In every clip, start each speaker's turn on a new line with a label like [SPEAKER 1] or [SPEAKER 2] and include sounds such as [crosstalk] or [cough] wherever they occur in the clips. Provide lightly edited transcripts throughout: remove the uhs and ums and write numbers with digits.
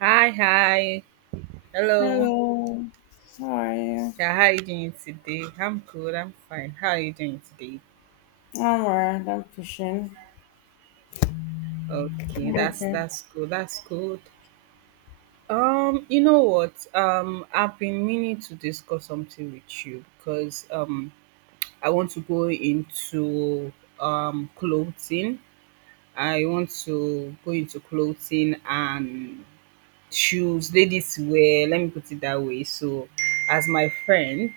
[SPEAKER 1] Hi, hi. Hello.
[SPEAKER 2] Hello. How are you?
[SPEAKER 1] Yeah, how are you doing today? I'm good. I'm fine. How are you doing today?
[SPEAKER 2] I'm alright. I'm pushing.
[SPEAKER 1] Okay,
[SPEAKER 2] I'm
[SPEAKER 1] that's
[SPEAKER 2] okay.
[SPEAKER 1] that's good. That's good. You know what? I've been meaning to discuss something with you because I want to go into clothing. I want to go into clothing and shoes, ladies wear, let me put it that way. So, as my friend,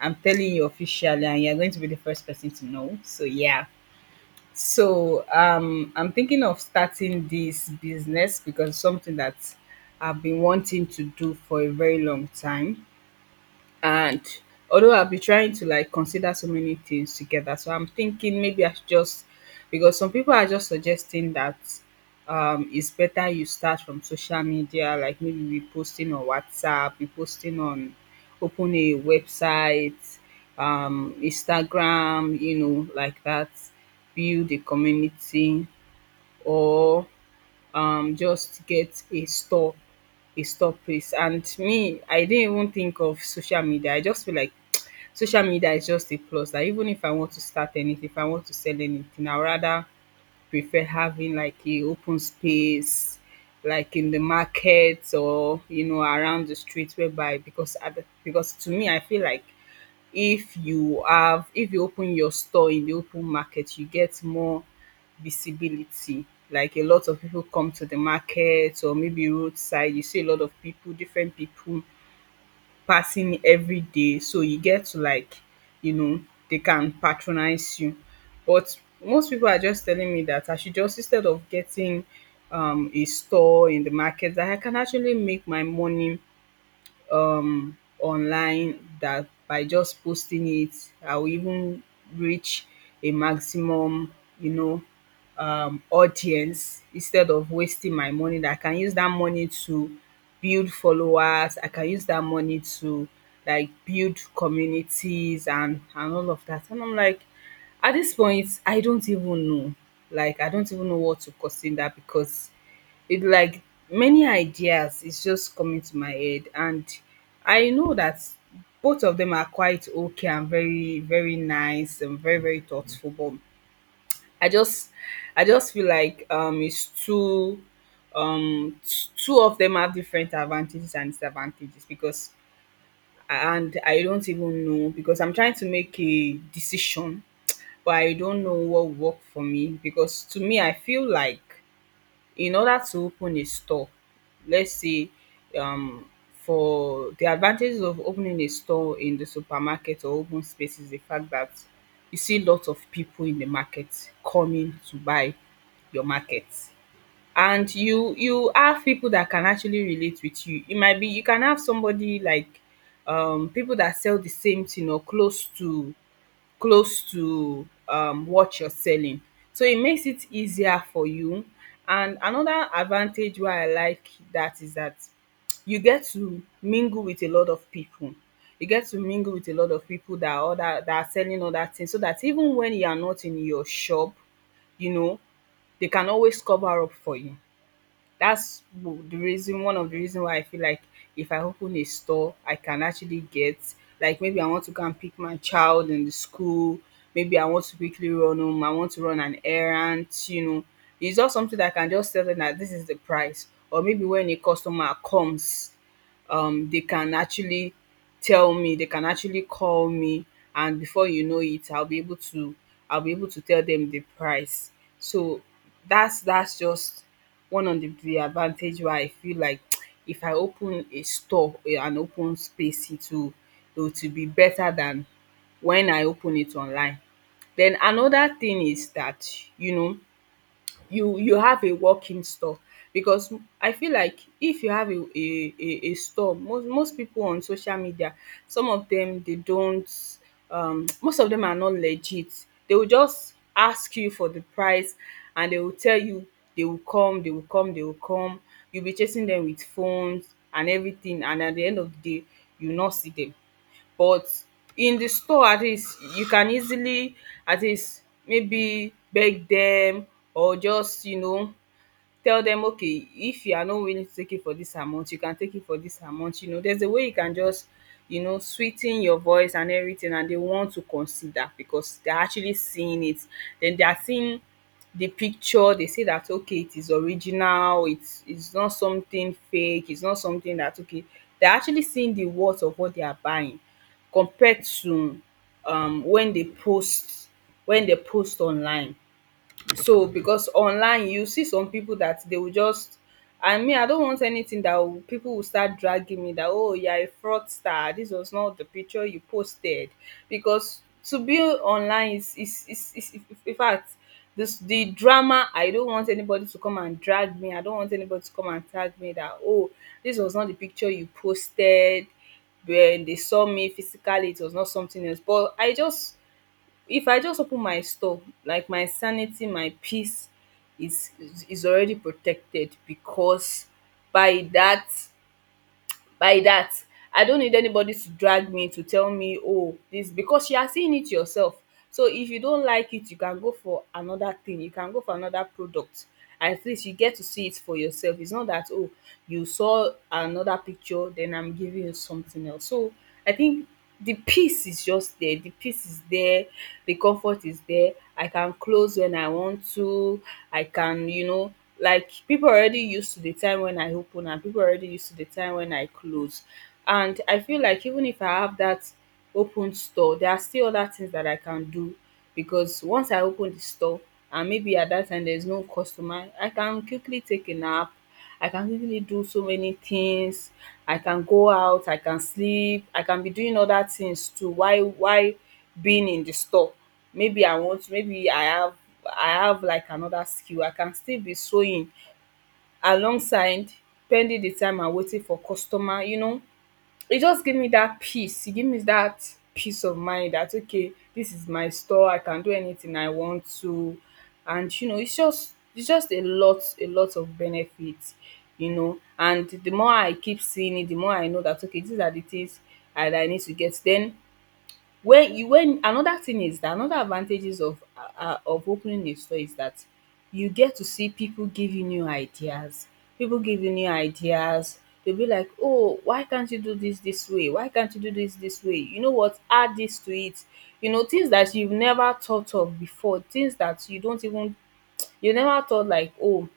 [SPEAKER 1] I'm telling you officially, and you're going to be the first person to know. So, yeah. So, I'm thinking of starting this business because it's something that I've been wanting to do for a very long time. And although I'll be trying to like consider so many things together, so I'm thinking maybe I should just because some people are just suggesting that it's better you start from social media, like maybe we posting on WhatsApp, we posting on open a website, Instagram, you know, like that, build a community, or just get a store place. And me, I didn't even think of social media. I just feel like [tsk] social media is just a plus, that even if I want to start anything, if I want to sell anything, I would rather prefer having like a open space, like in the market, or you know, around the street, whereby, because because to me I feel like, if you have, if you open your store in the open market, you get more visibility. Like a lot of people come to the market, or maybe roadside, you see a lot of people, different people passing every day, so you get to like, you know, they can patronize you. But most people are just telling me that I should just, instead of getting a store in the market, that I can actually make my money online, that by just posting it, I will even reach a maximum, you know, audience, instead of wasting my money, that I can use that money to build followers, I can use that money to like build communities, and all of that. And I'm like, at this point I don't even know. Like, I don't even know what to consider, because it like, many ideas is just coming to my head. And I know that both of them are quite okay, and very very nice and very very thoughtful, but I just, I just feel like, it's too two of them have different advantages and disadvantages. Because, and I don't even know, because I'm trying to make a decision, but I don't know what work for me, because to me I feel like, in order to open a store, let's say, um for the advantages of opening a store in the supermarket or open space, is the fact that you see lots of people in the market coming to buy your market. And you have people that can actually relate with you. It might be you can have somebody like people that sell the same thing or close to, close to what you're selling. So it makes it easier for you. And another advantage why I like that is that you get to mingle with a lot of people. You get to mingle with a lot of people that are other, that are selling other things, so that even when you are not in your shop, you know, they can always cover up for you. That's w- the reason one of the reason why I feel like, if I open a store, I can actually get, like maybe I want to go and pick my child in the school, maybe I want to quickly run home, I want to run an errand, you know. It's just something that I can just tell them that this is the price. Or maybe when a customer comes, they can actually tell me, they can actually call me, and before you know it, I'll be able to tell them the price. So that's just one of the advantage why I feel like, [tsk] if I open an open space, it will, it will to be better than when I open it online. Then another thing is that, you know, you have a working store. Because I feel like if you have a store, most people on social media, some of them they don't, [tsk] most of them are not legit. They will just ask you for the price, and they will tell you, they will come they will come they will come. You'll be chasing them with phones and everything, and at the end of the day you will not see them. But in the store at least you can easily, at least maybe beg them, or just, you know, tell them okay, if you are not willing to take it for this amount, you can take it for this amount. You know, there's a way you can just, you know, sweeten your voice and everything, and they want to consider, because they're actually seeing it. Then they are seeing the picture. They say that okay, it is original, it's not something fake, it's not something that, okay, they're actually seeing the worth of what they are buying. Compared to when they post, when they post online. So because online, you see some people that they will just, and me, I don't want anything that will, people will start dragging me, that oh, you're a fraudster, this was not the picture you posted. Because to be online is, in fact, this, the drama. I don't want anybody to come and drag me. I don't want anybody to come and tag me that oh, this was not the picture you posted, when they saw me physically it was not something else. But I just, if I just open my store, like my sanity, my peace is already protected. Because by that by that I don't need anybody to drag me, to tell me oh this, because you are seeing it yourself. So if you don't like it, you can go for another thing, you can go for another product. At least you get to see it for yourself. It's not that oh, you saw another picture then I'm giving you something else. So I think the peace is just there, the peace is there, the comfort is there. I can close when I want to, I can, you know, like people already used to the time when I open, and people already used to the time when I close. And I feel like even if I have that open store, there are still other things that I can do. Because once I open the store, and maybe at that time there is no customer, I can quickly take a nap, I can easily do so many things. I can go out, I can sleep, I can be doing other things too. Why? Why being in the store? Maybe I want, maybe I have, I have like another skill, I can still be sewing alongside, pending the time I waiting for customer. You know, it just gave me that peace. It gave me that peace of mind that okay, this is my store, I can do anything I want to. And you know, it's just, it's just a lot of benefits, you know. And the more I keep seeing it, the more I know that okay, these are the things that I need to get. Then when you, when another thing is that, another advantages of, opening a store, is that you get to see people give you new ideas. People give you new ideas. They'll be like, "Oh, why can't you do this this way? Why can't you do this this way? You know what? Add this to it." You know, things that you've never thought of before, things that you don't even you never thought. Like, "Oh,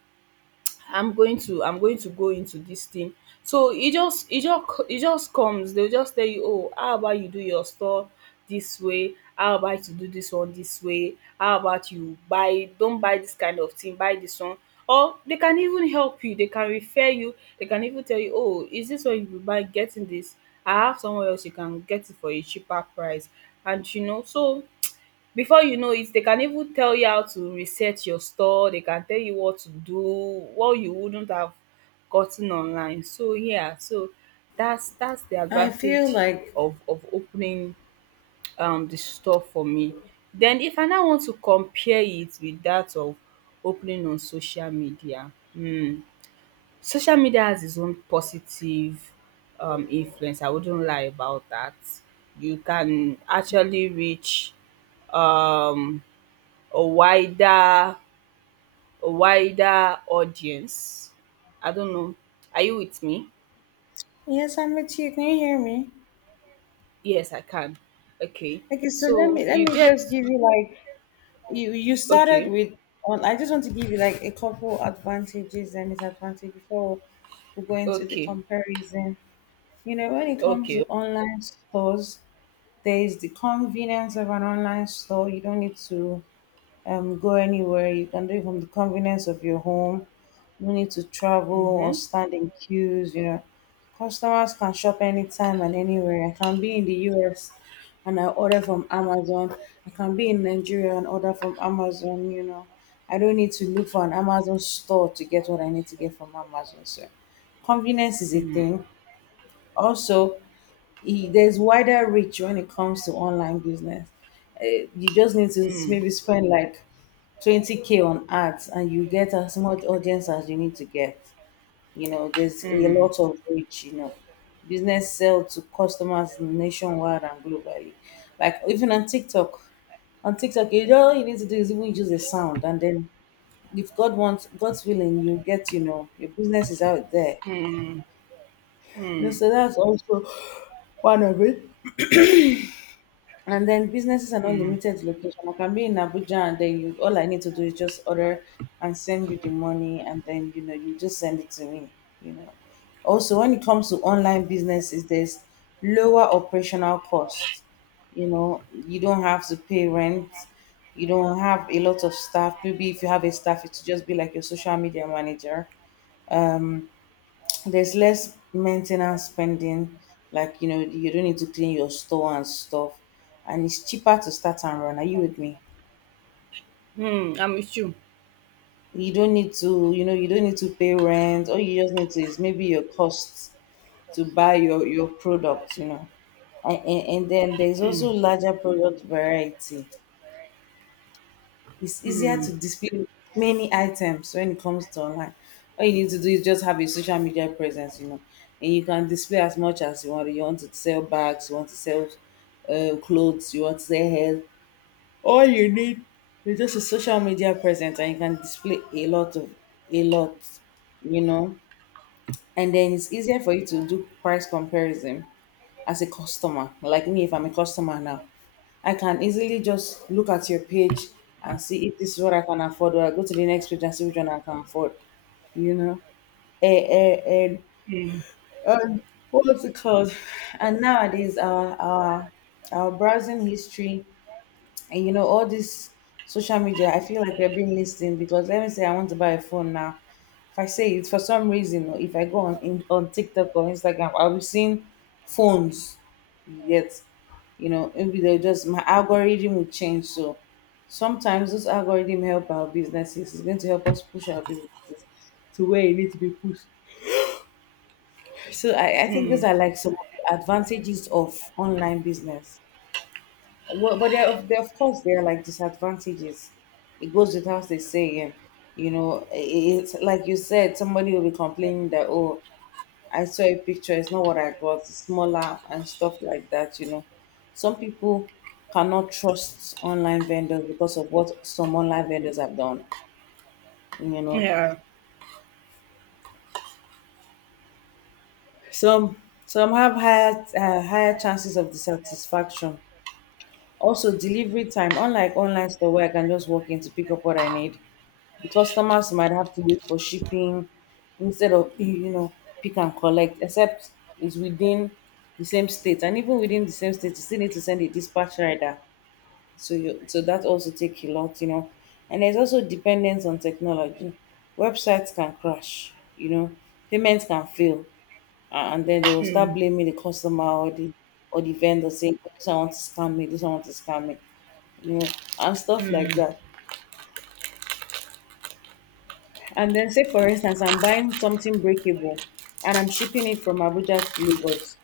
[SPEAKER 1] I'm going to go into this thing." So it just comes. They'll just tell you, oh, how about you do your store this way? How about you do this one this way? How about you buy, don't buy this kind of thing, buy this one. Or they can even help you, they can refer you, they can even tell you, oh, is this what you will buy? Getting this, I have somewhere else you can get it for a cheaper price. And so before you know it, they can even tell you how to reset your store. They can tell you what to do, what you wouldn't have gotten online. So yeah, so that's the
[SPEAKER 2] I feel
[SPEAKER 1] advantage
[SPEAKER 2] like
[SPEAKER 1] of opening the store for me. Then if I now want to compare it with that of opening on social media, social media has its own positive influence. I wouldn't lie about that. You can actually reach um a wider, a wider audience. I don't know. Are you with me?
[SPEAKER 2] yes, I'm with you. Can you hear me?
[SPEAKER 1] Yes, I can. Okay.
[SPEAKER 2] Okay, so let
[SPEAKER 1] So
[SPEAKER 2] me let
[SPEAKER 1] you
[SPEAKER 2] me just
[SPEAKER 1] get.
[SPEAKER 2] give you like you started
[SPEAKER 1] Okay,
[SPEAKER 2] with on. I just want to give you like a couple advantages and disadvantages before we go into the
[SPEAKER 1] okay,
[SPEAKER 2] comparison. You know, when it comes to
[SPEAKER 1] okay.
[SPEAKER 2] online stores, there is the convenience of an online store. You don't need to go anywhere. You can do it from the convenience of your home. No need to travel or
[SPEAKER 1] Mm-hmm.
[SPEAKER 2] stand in queues, Customers can shop anytime and anywhere. I can be in the US and I order from Amazon. I can be in Nigeria and order from Amazon, I don't need to look for an Amazon store to get what I need to get from Amazon. So convenience is a
[SPEAKER 1] Mm,
[SPEAKER 2] thing. Also, there's wider reach when it comes to online business. You just need to
[SPEAKER 1] mm,
[SPEAKER 2] maybe spend like 20k on ads and you get as much audience as you need to get. You know, there's a
[SPEAKER 1] mm,
[SPEAKER 2] lot of reach, Business sell to customers nationwide and globally. Like even on TikTok, you all you need to do is even use a sound, and then if God wants, God's willing, you get, you know, your business is out there. You know, so that's also one of it. And then businesses are not
[SPEAKER 1] mm,
[SPEAKER 2] limited to location. I can be in Abuja, and then you all I need to do is just order and send you the money, and then you know you just send it to me, you know. Also, when it comes to online businesses, there's lower operational costs. You know, you don't have to pay rent, you don't have a lot of staff. Maybe if you have a staff, it will just be like your social media manager. Um, there's less maintenance spending, like you know, you don't need to clean your store and stuff, and it's cheaper to start and run. Are you with me?
[SPEAKER 1] mm. I'm with you.
[SPEAKER 2] You don't need to, you know, you don't need to pay rent. All you just need to is maybe your costs to buy your product, you know. And then there's
[SPEAKER 1] Mm,
[SPEAKER 2] also larger product variety. It's easier
[SPEAKER 1] mm.
[SPEAKER 2] to display many items when it comes to online. All you need to do is just have a social media presence, you know, and you can display as much as you want. You want to sell bags, you want to sell clothes, you want to sell hair. All you need is just a social media presence, and you can display a lot of a lot, you know. And then it's easier for you to do price comparison as a customer. Like me, if I'm a customer now, I can easily just look at your page and see if this is what I can afford, or I go to the next page and see which one I can afford. You know, and and, and what's it called? And nowadays, our our browsing history and you know, all this social media, I feel like we're being listened, because let me say I want to buy a phone now. If I say it for some reason, or if I go on TikTok or Instagram, I'll be seeing phones. You get, you know, maybe they'll just my algorithm will change. So sometimes those algorithm help our businesses. It's going to help us push our businesses to where it needs to be pushed. So I think these are like some of the advantages of online business. Well, but of course, there are like disadvantages. It goes without saying, you know, it's like you said, somebody will be complaining that, oh, I saw a picture, it's not what I got, it's smaller and stuff like that, you know. Some people cannot trust online vendors because of what some online vendors have done, you know.
[SPEAKER 1] Yeah.
[SPEAKER 2] Some some have higher higher chances of dissatisfaction. Also, delivery time, unlike online store where I can just walk in to pick up what I need, the customers might have to wait for shipping instead of you know pick and collect, except it's within the same state, and even within the same state, you still need to send a dispatch rider. So that also take a lot, you know. And there's also dependence on technology. Websites can crash, you know, payments can fail, and then they will start blaming the customer or the vendor saying, "Oh, this one wants to scam me. This one wants to scam me," you know, and stuff like that. And then say for instance, I'm buying something breakable and I'm shipping it from Abuja to Lagos.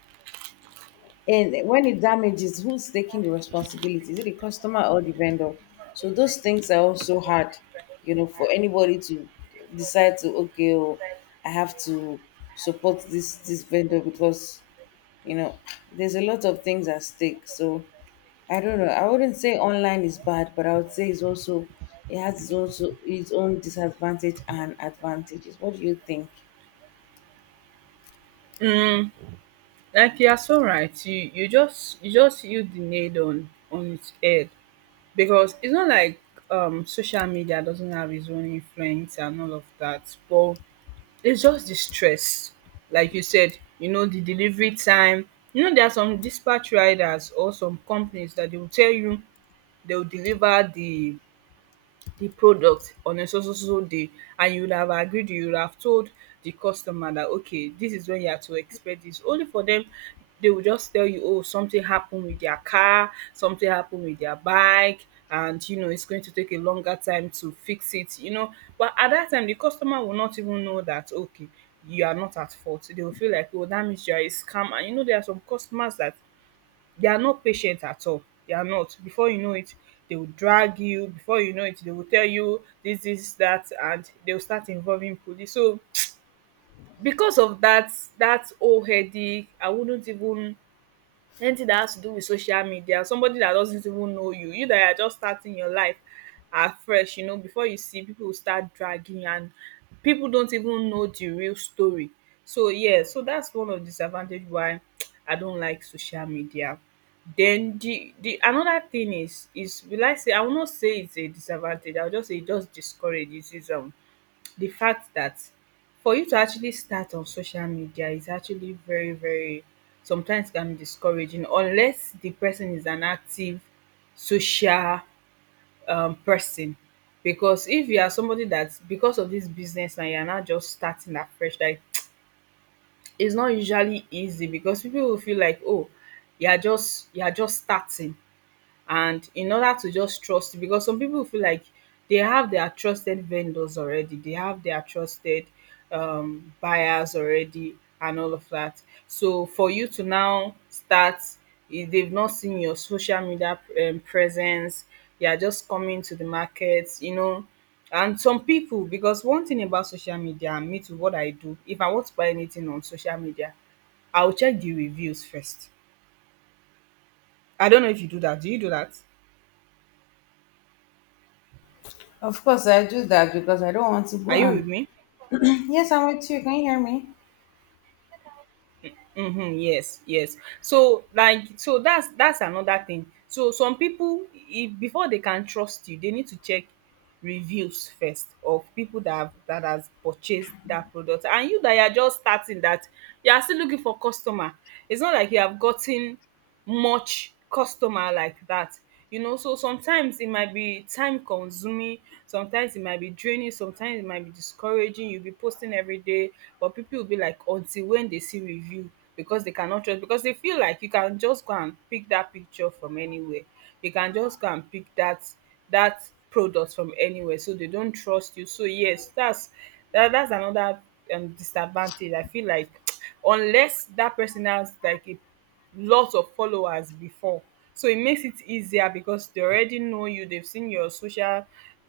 [SPEAKER 2] And when it damages, who's taking the responsibility? Is it the customer or the vendor? So those things are also hard, you know, for anybody to decide to okay, oh, I have to support this vendor because you know there's a lot of things at stake. So I don't know, I wouldn't say online is bad, but I would say it's also, it has its own its own disadvantage and advantages. What do you think?
[SPEAKER 1] Mm. Like, you are so right. You just you just hit the nail on its head. Because it's not like social media doesn't have its own influence and all of that, but it's just the stress. Like you said, the delivery time. You know, there are some dispatch riders or some companies that they will tell you they will deliver the product on a so so so so day, and you would have agreed, you would have told the customer that okay, this is when you are to expect this. Only for them, they will just tell you, oh, something happened with their car, something happened with their bike, and you know it's going to take a longer time to fix it. But at that time the customer will not even know that, okay, you are not at fault. They will feel like, oh, that means you are a scammer. And you know, there are some customers that they are not patient at all. They are not Before you know it, they will drag you. Before you know it, they will tell you this, this, that, and they will start involving police. So [tsk] because of that whole headache, I wouldn't even, anything that has to do with social media, somebody that doesn't even know you, that are just starting your life afresh, you know, before you see, people will start dragging, and people don't even know the real story. So yeah, so that's one of the disadvantage why [tsk] I don't like social media. Then the another thing is, will I say, I will not say it's a disadvantage, I will just say it just discourages. The fact that for you to actually start on social media is actually very, very, sometimes can be discouraging, unless the person is an active social person. Because if you are somebody that, because of this business, and you're not just starting afresh, like [tsk] it's not usually easy because people will feel like, oh, you're just starting. And in order to just trust, because some people feel like they have their trusted vendors already, they have their trusted buyers already, and all of that. So for you to now start, if they've not seen your social media presence, they are just coming to the market, you know. And some people, because one thing about social media, and me too, what I do, if I want to buy anything on social media, I'll check the reviews first. I don't know if you do that. Do you do that?
[SPEAKER 2] Of course I do that because I don't want to go
[SPEAKER 1] Are you with
[SPEAKER 2] and
[SPEAKER 1] me?
[SPEAKER 2] [clears throat] yes, I'm with you. Can you hear me?
[SPEAKER 1] Mhm, yes, yes. So like, so that's another thing. So some people, if before they can trust you, they need to check reviews first of people that have, that has purchased that product. And you that you are just starting, that you are still looking for customer. It's not like you have gotten much customer like that, you know. So sometimes it might be time consuming, sometimes it might be draining, sometimes it might be discouraging. You'll be posting every day, but people will be like, until when they see review, because they cannot trust. Because they feel like you can just go and pick that picture from anywhere, you can just go and pick that, that product from anywhere, so they don't trust you. So yes, that's that's another disadvantage I feel like. [tsk] Unless that person has like a lots of followers before, so it makes it easier because they already know you, they've seen your social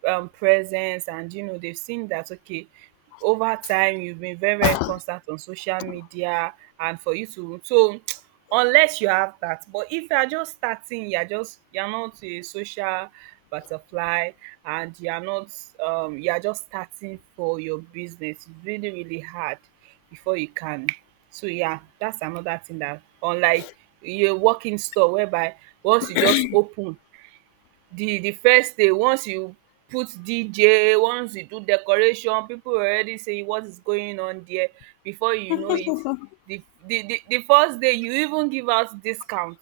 [SPEAKER 1] presence. And you know, they've seen that, okay, over time you've been very, very constant on social media. And for you to so, [tsk] unless you have that. But if you're just starting, you're just, you're not a social butterfly, and you're not, you're just starting for your business, it's really, really hard before you can. So yeah, that's another thing, that unlike a walk in store, whereby once you just open the first day, once you put DJ, once you do decoration, people will already say, what is going on there? Before you know it, the first day, you even give out discount.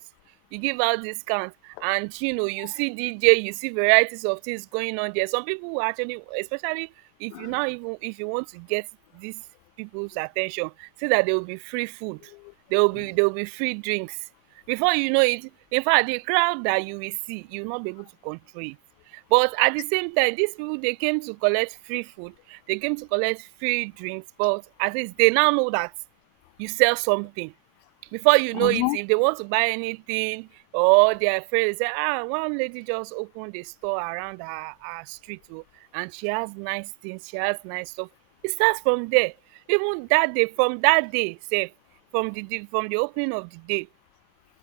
[SPEAKER 1] You give out discount, and you know, you see DJ, you see varieties of things going on there. Some people will actually, especially if you now, even if you want to get these people's at ten tion, see that there will be free food, there will be free drinks. Before you know it, in fact, the crowd that you will see, you will not be able to control it. But at the same time, these people, they came to collect free food, they came to collect free drinks, but at least they now know that you sell something. Before you know it,
[SPEAKER 2] Uh-huh.
[SPEAKER 1] if they want to buy anything, or they are afraid. They say, ah, one lady just opened a store around her street, oh, and she has nice things, she has nice stuff. It starts from there. Even that day, from that day sef, from the opening of the day,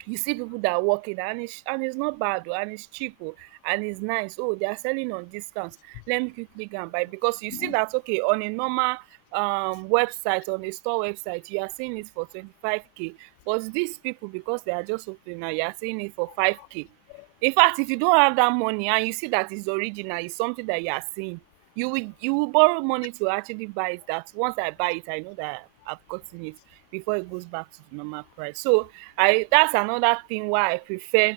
[SPEAKER 1] you see people that are working, and it's, and it's not bad oh, and it's cheap oh, and it's nice oh, they are selling on discount. Let me quickly go and buy, because you see that, okay, on a normal website, on a store website you are seeing it for 25K, but these people, because they are just opening now, you are seeing it for 5K. In fact, if you don't have that money and you see that it's original, it's something that you are seeing, you will borrow money to actually buy it. That once I buy it, I know that I've gotten it before it goes back to the normal price. So I that's another thing why I prefer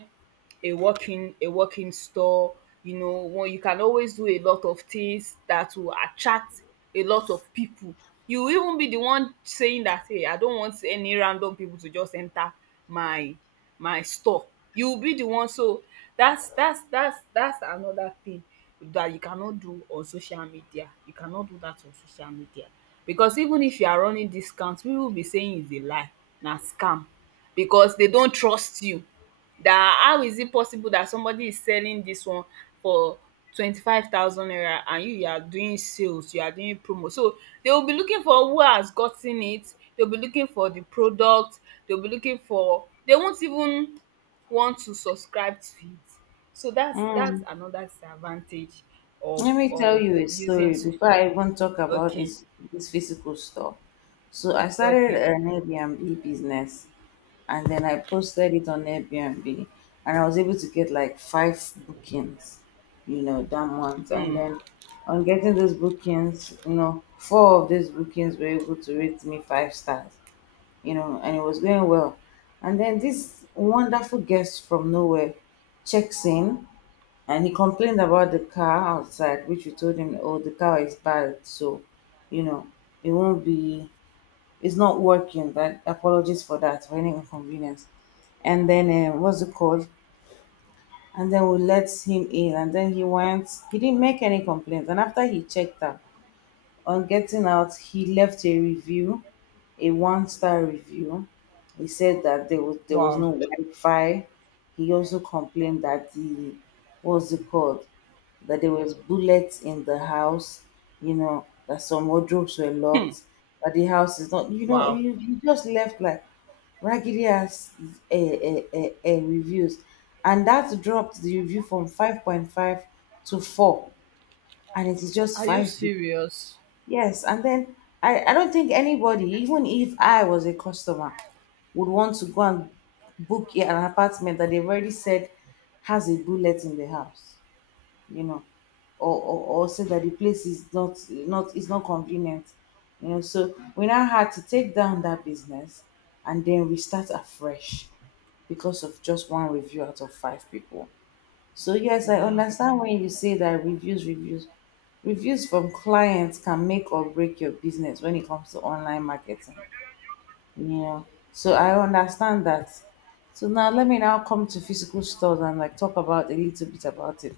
[SPEAKER 1] a working store. You know, one, you can always do a lot of things that will attract a lot of people. You will even be the one saying that, hey, I don't want any random people to just enter my store. You will be the one. So that's another thing that you cannot do on social media. You cannot do that on social media, because even if you are running discounts, people will be saying it's a lie, na scam, because they don't trust you. That how is it possible that somebody is selling this one for 25,000 naira, and you are doing sales, you are doing promo. So they will be looking for who has gotten it, they will be looking for the product, they will be looking for, they won't even want to subscribe to it. So that's
[SPEAKER 2] Mm.
[SPEAKER 1] another disadvantage of
[SPEAKER 2] Let me tell
[SPEAKER 1] of
[SPEAKER 2] you a
[SPEAKER 1] of using.
[SPEAKER 2] story
[SPEAKER 1] So
[SPEAKER 2] before I even talk about
[SPEAKER 1] okay,
[SPEAKER 2] this physical store. So I started
[SPEAKER 1] okay.
[SPEAKER 2] an Airbnb business and then I posted it on Airbnb, and I was able to get like five bookings, you know, that month. And
[SPEAKER 1] Mm.
[SPEAKER 2] then on getting those bookings, you know, four of those bookings were able to rate me five stars, you know, and it was going well. And then this wonderful guest from nowhere checks in, and he complained about the car outside, which we told him, oh, the car is bad, so, you know, it won't be it's not working. That apologies for that for any inconvenience. And then what's it called? And then we let him in, and then he went. He didn't make any complaints. And after he checked out, on getting out, he left a review, a one star review. He said that there was
[SPEAKER 1] Wow.
[SPEAKER 2] no Wi-Fi. He also complained that the what's it called that there was bullets in the house. You know that some wardrobes were locked. That the house is not. You know
[SPEAKER 1] Wow.
[SPEAKER 2] he just left like raggedy ass reviews, and that dropped the review from 5.5 to four, and it is just
[SPEAKER 1] Are you
[SPEAKER 2] five people.
[SPEAKER 1] serious?
[SPEAKER 2] Yes, and then I don't think anybody, even if I was a customer, would want to go and book an apartment that they've already said has a bullet in the house, you know, or say that the place is not not is not convenient, you know. So we now had to take down that business and then restart afresh because of just one review out of five people. So yes, I
[SPEAKER 1] Wow.
[SPEAKER 2] understand when you say that reviews from clients can make or break your business when it comes to online marketing. You know, so I understand that. So now let me now come to physical stores and like talk about a little bit about it.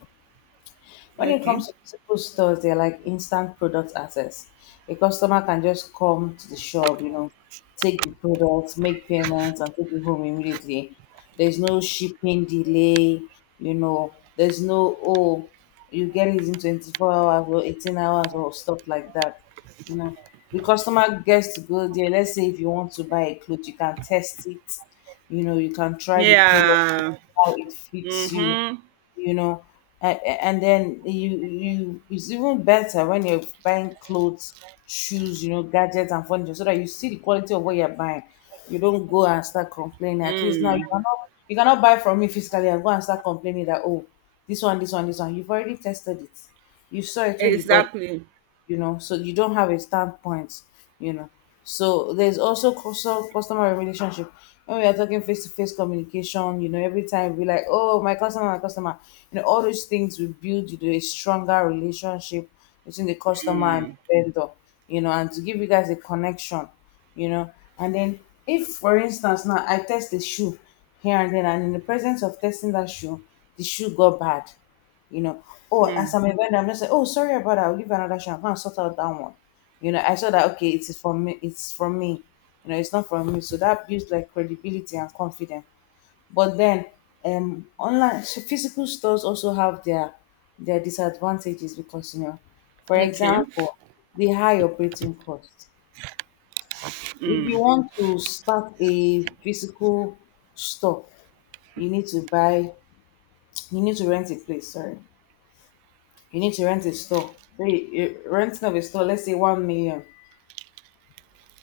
[SPEAKER 2] When it
[SPEAKER 1] Okay.
[SPEAKER 2] comes to physical stores, they're like instant product access. A customer can just come to the shop, you know, take the products, make payments, and take it home immediately. There's no shipping delay, you know, there's no, oh, you get it in 24 hours or 18 hours or stuff like that. You know, the customer gets to go there. Let's say if you want to buy a cloth, you can test it. You know, you can try the product,
[SPEAKER 1] Yeah.
[SPEAKER 2] how it fits you,
[SPEAKER 1] Mhm.
[SPEAKER 2] you know. And then you it's even better when you're buying clothes, shoes, you know, gadgets and furniture, so that you see the quality of what you're buying. You don't go and start complaining. At least now you
[SPEAKER 1] Mm.
[SPEAKER 2] cannot, you cannot buy from me physically and go and start complaining that oh this one you've already tested it, you saw it when you bought,
[SPEAKER 1] Exactly.
[SPEAKER 2] you know, so you don't have a standpoint, you know. So there's also customer relationship. When we are talking face to face communication, you know, every time we like, oh, my customer, you know, all those things will build, you know, a stronger relationship between the customer and
[SPEAKER 1] Mm.
[SPEAKER 2] the vendor, you know, and to give you guys a connection, you know. And then if, for instance, now I test the shoe here and then, and in the presence of testing that shoe, the shoe got bad you know. Oh, as
[SPEAKER 1] Mm.
[SPEAKER 2] I'm a vendor, I'm just like, oh, sorry about that. I'll give you another shot. I'm gonna sort out that one. You know, I saw that okay, it is from me. It's from me. You know, it's not from me. So that builds like credibility and confidence. But then, online so physical stores also have their disadvantages because you know, for
[SPEAKER 1] Okay.
[SPEAKER 2] example, the high operating cost. If you want to start a physical store, you need to buy. You need to rent a place. Sorry. You need to rent a store. Say renting of a store, let's say 1 million.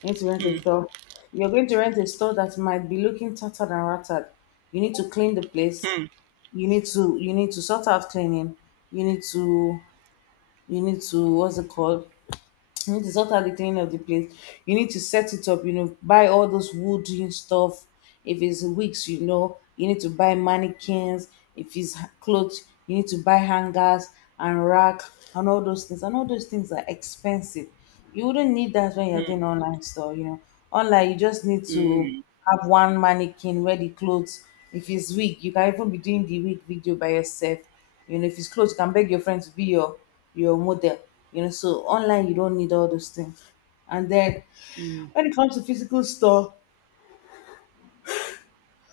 [SPEAKER 2] You need to rent a store. You're going to rent a store that might be looking tattered and rattered. You need to clean the place.
[SPEAKER 1] Hmm.
[SPEAKER 2] You need to sort out cleaning. You need to you need to what's it called? You need to sort out the cleaning of the place. You need to set it up, you know, buy all those wooden stuff. If it's wigs, you know, you need to buy mannequins. If it's clothes, you need to buy hangers and rack and all those things. And all those things are expensive. You wouldn't need that when you're doing online store, you know. Online, you just need to
[SPEAKER 1] Mm.
[SPEAKER 2] have one mannequin wear the clothes. If it's wig, you can even be doing the wig video by yourself. You know, if it's clothes, you can beg your friend to be your model. You know, so online you don't need all those things. And then when it comes to physical store,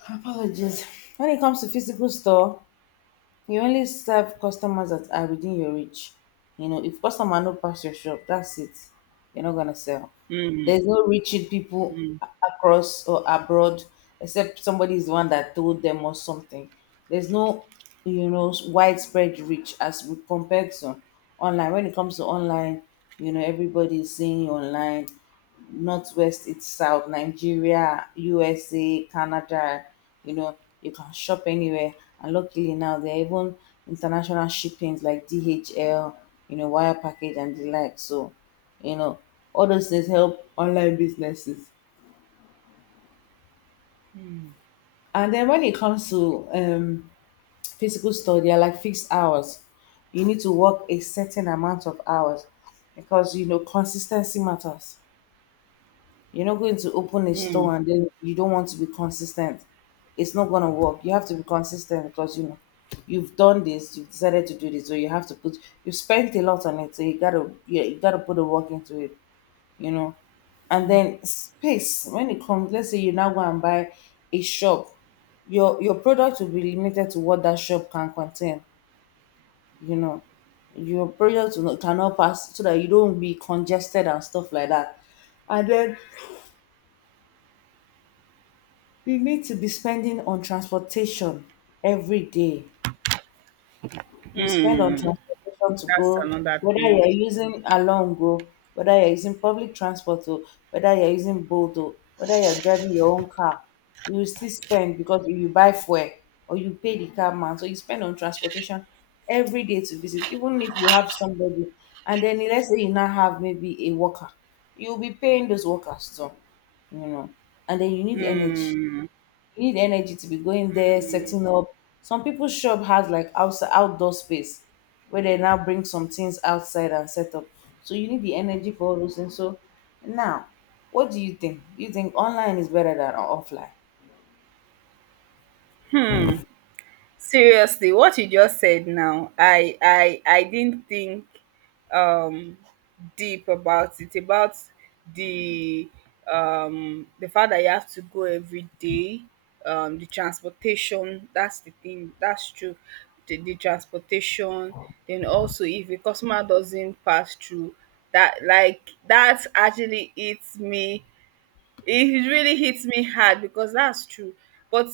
[SPEAKER 2] apologies. When it comes to physical store, you only serve customers that are within your reach. You know, if customer no pass your shop, that's it. You're not gonna sell. There's no reaching people across or abroad except somebody is the one that told them or something. There's no, you know, widespread reach as we compared to online. When it comes to online, you know, everybody is seeing you online. Northwest, it's South, Nigeria, USA, Canada, you know, you can shop anywhere. And luckily now there are even international shippings like DHL, you know, wire package and the like. So you know, all those things help online businesses. And then when it comes to physical store, they are like fixed hours. You need to work a certain amount of hours because you know consistency matters. You're not going to open a
[SPEAKER 1] Mm.
[SPEAKER 2] store and then you don't want to be consistent. It's not going to work. You have to be consistent because you know you've done this, you've decided to do this, so you have to put you spent a lot on it, so you gotta yeah, you gotta put the work into it. You know. And then space, when it comes, let's say you now go and buy a shop, your product will be limited to what that shop can contain, you know. Your product will not, cannot pass so that you don't be congested and stuff like that. And then you need to be spending on transportation every day. You spend on
[SPEAKER 1] Mm.
[SPEAKER 2] transportation to
[SPEAKER 1] That's
[SPEAKER 2] go,
[SPEAKER 1] another
[SPEAKER 2] whether
[SPEAKER 1] thing.
[SPEAKER 2] you're using along go, whether you're using public transport or whether you're using boat or whether you're driving your own car, you will still spend because you buy fuel or you pay the car man. So you spend on transportation every day to visit, even if you have somebody. And then let's say you now have maybe a worker, you'll be paying those workers too, you know. And then you need energy
[SPEAKER 1] Mm.
[SPEAKER 2] you need energy to be going there, setting up. Some people's shop has like outside outdoor space where they now bring some things outside and set up. So you need the energy for all those things. So now, what do you think? Do you think online is better than offline?
[SPEAKER 1] Seriously, what you just said now, I didn't think um deep about it about the the fact that you have to go every day, the transportation, that's the thing, that's true. The transportation. Then also, if a customer doesn't pass through that, like that actually eats me, it really hits me hard, because that's true. But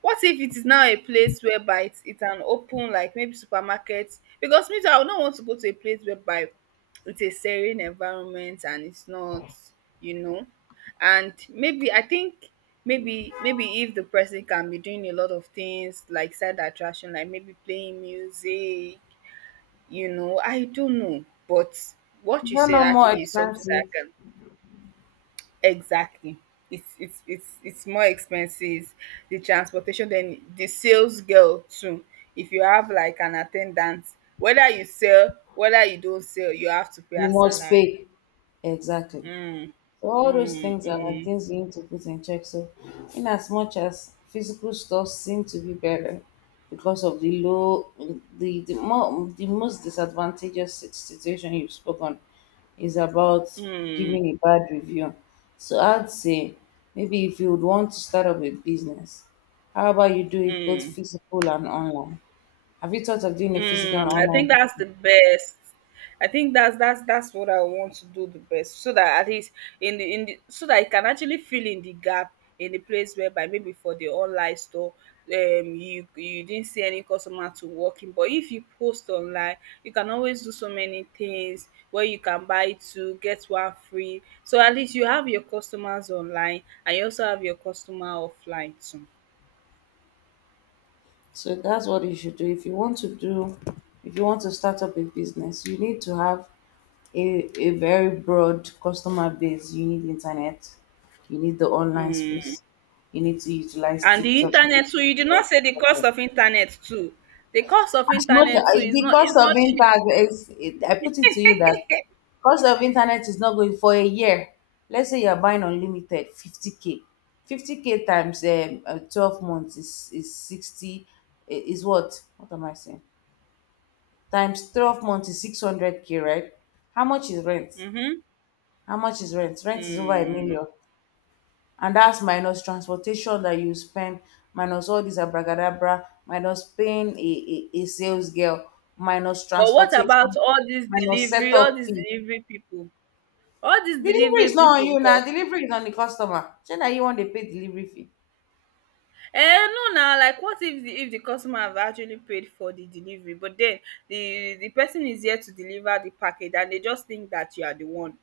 [SPEAKER 1] what if it is now a place whereby it's an open, like maybe supermarket? Because me too, I would not want to go to a place whereby it's a serene environment and it's not, you know. And maybe I think, maybe if the person can be doing a lot of things like side attraction, like maybe playing music, you know, I don't know. But what you
[SPEAKER 2] No,
[SPEAKER 1] said
[SPEAKER 2] no, more
[SPEAKER 1] actually is something that
[SPEAKER 2] expensive?
[SPEAKER 1] I can. Exactly. It's more expenses, the transportation, then the sales girl too. If you have like an attendant, whether you sell, whether you don't sell, you have to pay
[SPEAKER 2] You
[SPEAKER 1] her
[SPEAKER 2] must
[SPEAKER 1] salary.
[SPEAKER 2] pay. Exactly. So all those
[SPEAKER 1] Mm,
[SPEAKER 2] things are like
[SPEAKER 1] mm,
[SPEAKER 2] things you need to put in check. So in as much as physical stuff seem to be better because of the low the, more, the most disadvantageous situation you've spoken is about
[SPEAKER 1] mm,
[SPEAKER 2] giving a bad review. So I'd say maybe if you would want to start up a business, how about you do it both
[SPEAKER 1] mm.
[SPEAKER 2] physical and online? Have you thought of doing a physical and
[SPEAKER 1] Mm, I think
[SPEAKER 2] online?
[SPEAKER 1] that's the best. I think that's what I want to do the best, so that at least in the so that I can actually fill in the gap, in the place whereby maybe for the online store, you didn't see any customer to walk in. But if you post online, you can always do so many things where you can buy two, get one free. So at least you have your customers online, and you also have your customer offline too.
[SPEAKER 2] So that's what you should do. If you want to do, if you want to start up a business, you need to have a very broad customer base. You need internet, you need the online
[SPEAKER 1] Mm.
[SPEAKER 2] space, you need to utilize
[SPEAKER 1] And the
[SPEAKER 2] TikTok. You
[SPEAKER 1] internet too, you did
[SPEAKER 2] need
[SPEAKER 1] not
[SPEAKER 2] to
[SPEAKER 1] say the cost
[SPEAKER 2] utilize
[SPEAKER 1] of internet too. The cost of
[SPEAKER 2] as much
[SPEAKER 1] internet too
[SPEAKER 2] as
[SPEAKER 1] is not, is
[SPEAKER 2] because of
[SPEAKER 1] not cheap.
[SPEAKER 2] internet. I put it to you that because of internet is not going for a year. Let's say you're buying unlimited, 50K, 50K times 12 months is 60 is what? What am I saying? Times 12 months is 600K, right? How much is rent?
[SPEAKER 1] Mhm.
[SPEAKER 2] How much is rent? Rent is over a
[SPEAKER 1] Mm.
[SPEAKER 2] million and that's minus transportation that you spend, minus all this abracadabra, minus paying a sales girl, minus
[SPEAKER 1] But what about
[SPEAKER 2] transportation,
[SPEAKER 1] all these
[SPEAKER 2] minus
[SPEAKER 1] delivery,
[SPEAKER 2] setup fee.
[SPEAKER 1] people? All these
[SPEAKER 2] Delivery is
[SPEAKER 1] delivery
[SPEAKER 2] not on
[SPEAKER 1] people
[SPEAKER 2] you
[SPEAKER 1] nko?
[SPEAKER 2] now. Delivery is on the customer. Say that you want to pay delivery fee.
[SPEAKER 1] No na, like what if the, if the customer have actually paid for the delivery, but then the person is here to deliver the package, and they just think that you are the one.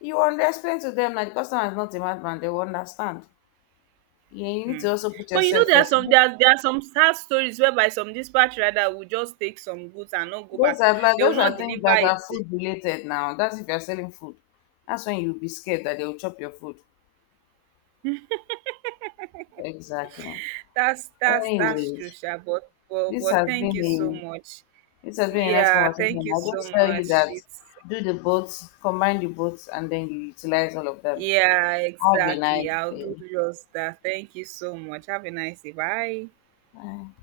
[SPEAKER 2] You want to explain to them that the customer is not a madman. They will understand. You need
[SPEAKER 1] Mm.
[SPEAKER 2] to also put
[SPEAKER 1] But you know,
[SPEAKER 2] yourself
[SPEAKER 1] there are
[SPEAKER 2] first.
[SPEAKER 1] some, there are some sad stories whereby some dispatch rider will just take some goods and not go
[SPEAKER 2] Those
[SPEAKER 1] back.
[SPEAKER 2] are like
[SPEAKER 1] They will
[SPEAKER 2] those
[SPEAKER 1] not
[SPEAKER 2] are things
[SPEAKER 1] deliver
[SPEAKER 2] that
[SPEAKER 1] it.
[SPEAKER 2] are food related now. That's if you're selling food. That's when you'll be scared that they will chop your food. Exactly.
[SPEAKER 1] That's
[SPEAKER 2] Anyway.
[SPEAKER 1] true, Sha. But but,
[SPEAKER 2] This
[SPEAKER 1] but
[SPEAKER 2] has
[SPEAKER 1] thank
[SPEAKER 2] been
[SPEAKER 1] you so
[SPEAKER 2] a
[SPEAKER 1] much.
[SPEAKER 2] this has been a nice
[SPEAKER 1] Yeah, thank
[SPEAKER 2] conversation.
[SPEAKER 1] you
[SPEAKER 2] I'll
[SPEAKER 1] so
[SPEAKER 2] just tell you
[SPEAKER 1] much.
[SPEAKER 2] that
[SPEAKER 1] It's,
[SPEAKER 2] do the both, combine the both, and then you utilize all of them.
[SPEAKER 1] yeah,
[SPEAKER 2] Have a
[SPEAKER 1] exactly.
[SPEAKER 2] nice
[SPEAKER 1] I'll do
[SPEAKER 2] day.
[SPEAKER 1] just that. Thank you so much. Have a nice day. Bye.
[SPEAKER 2] Bye.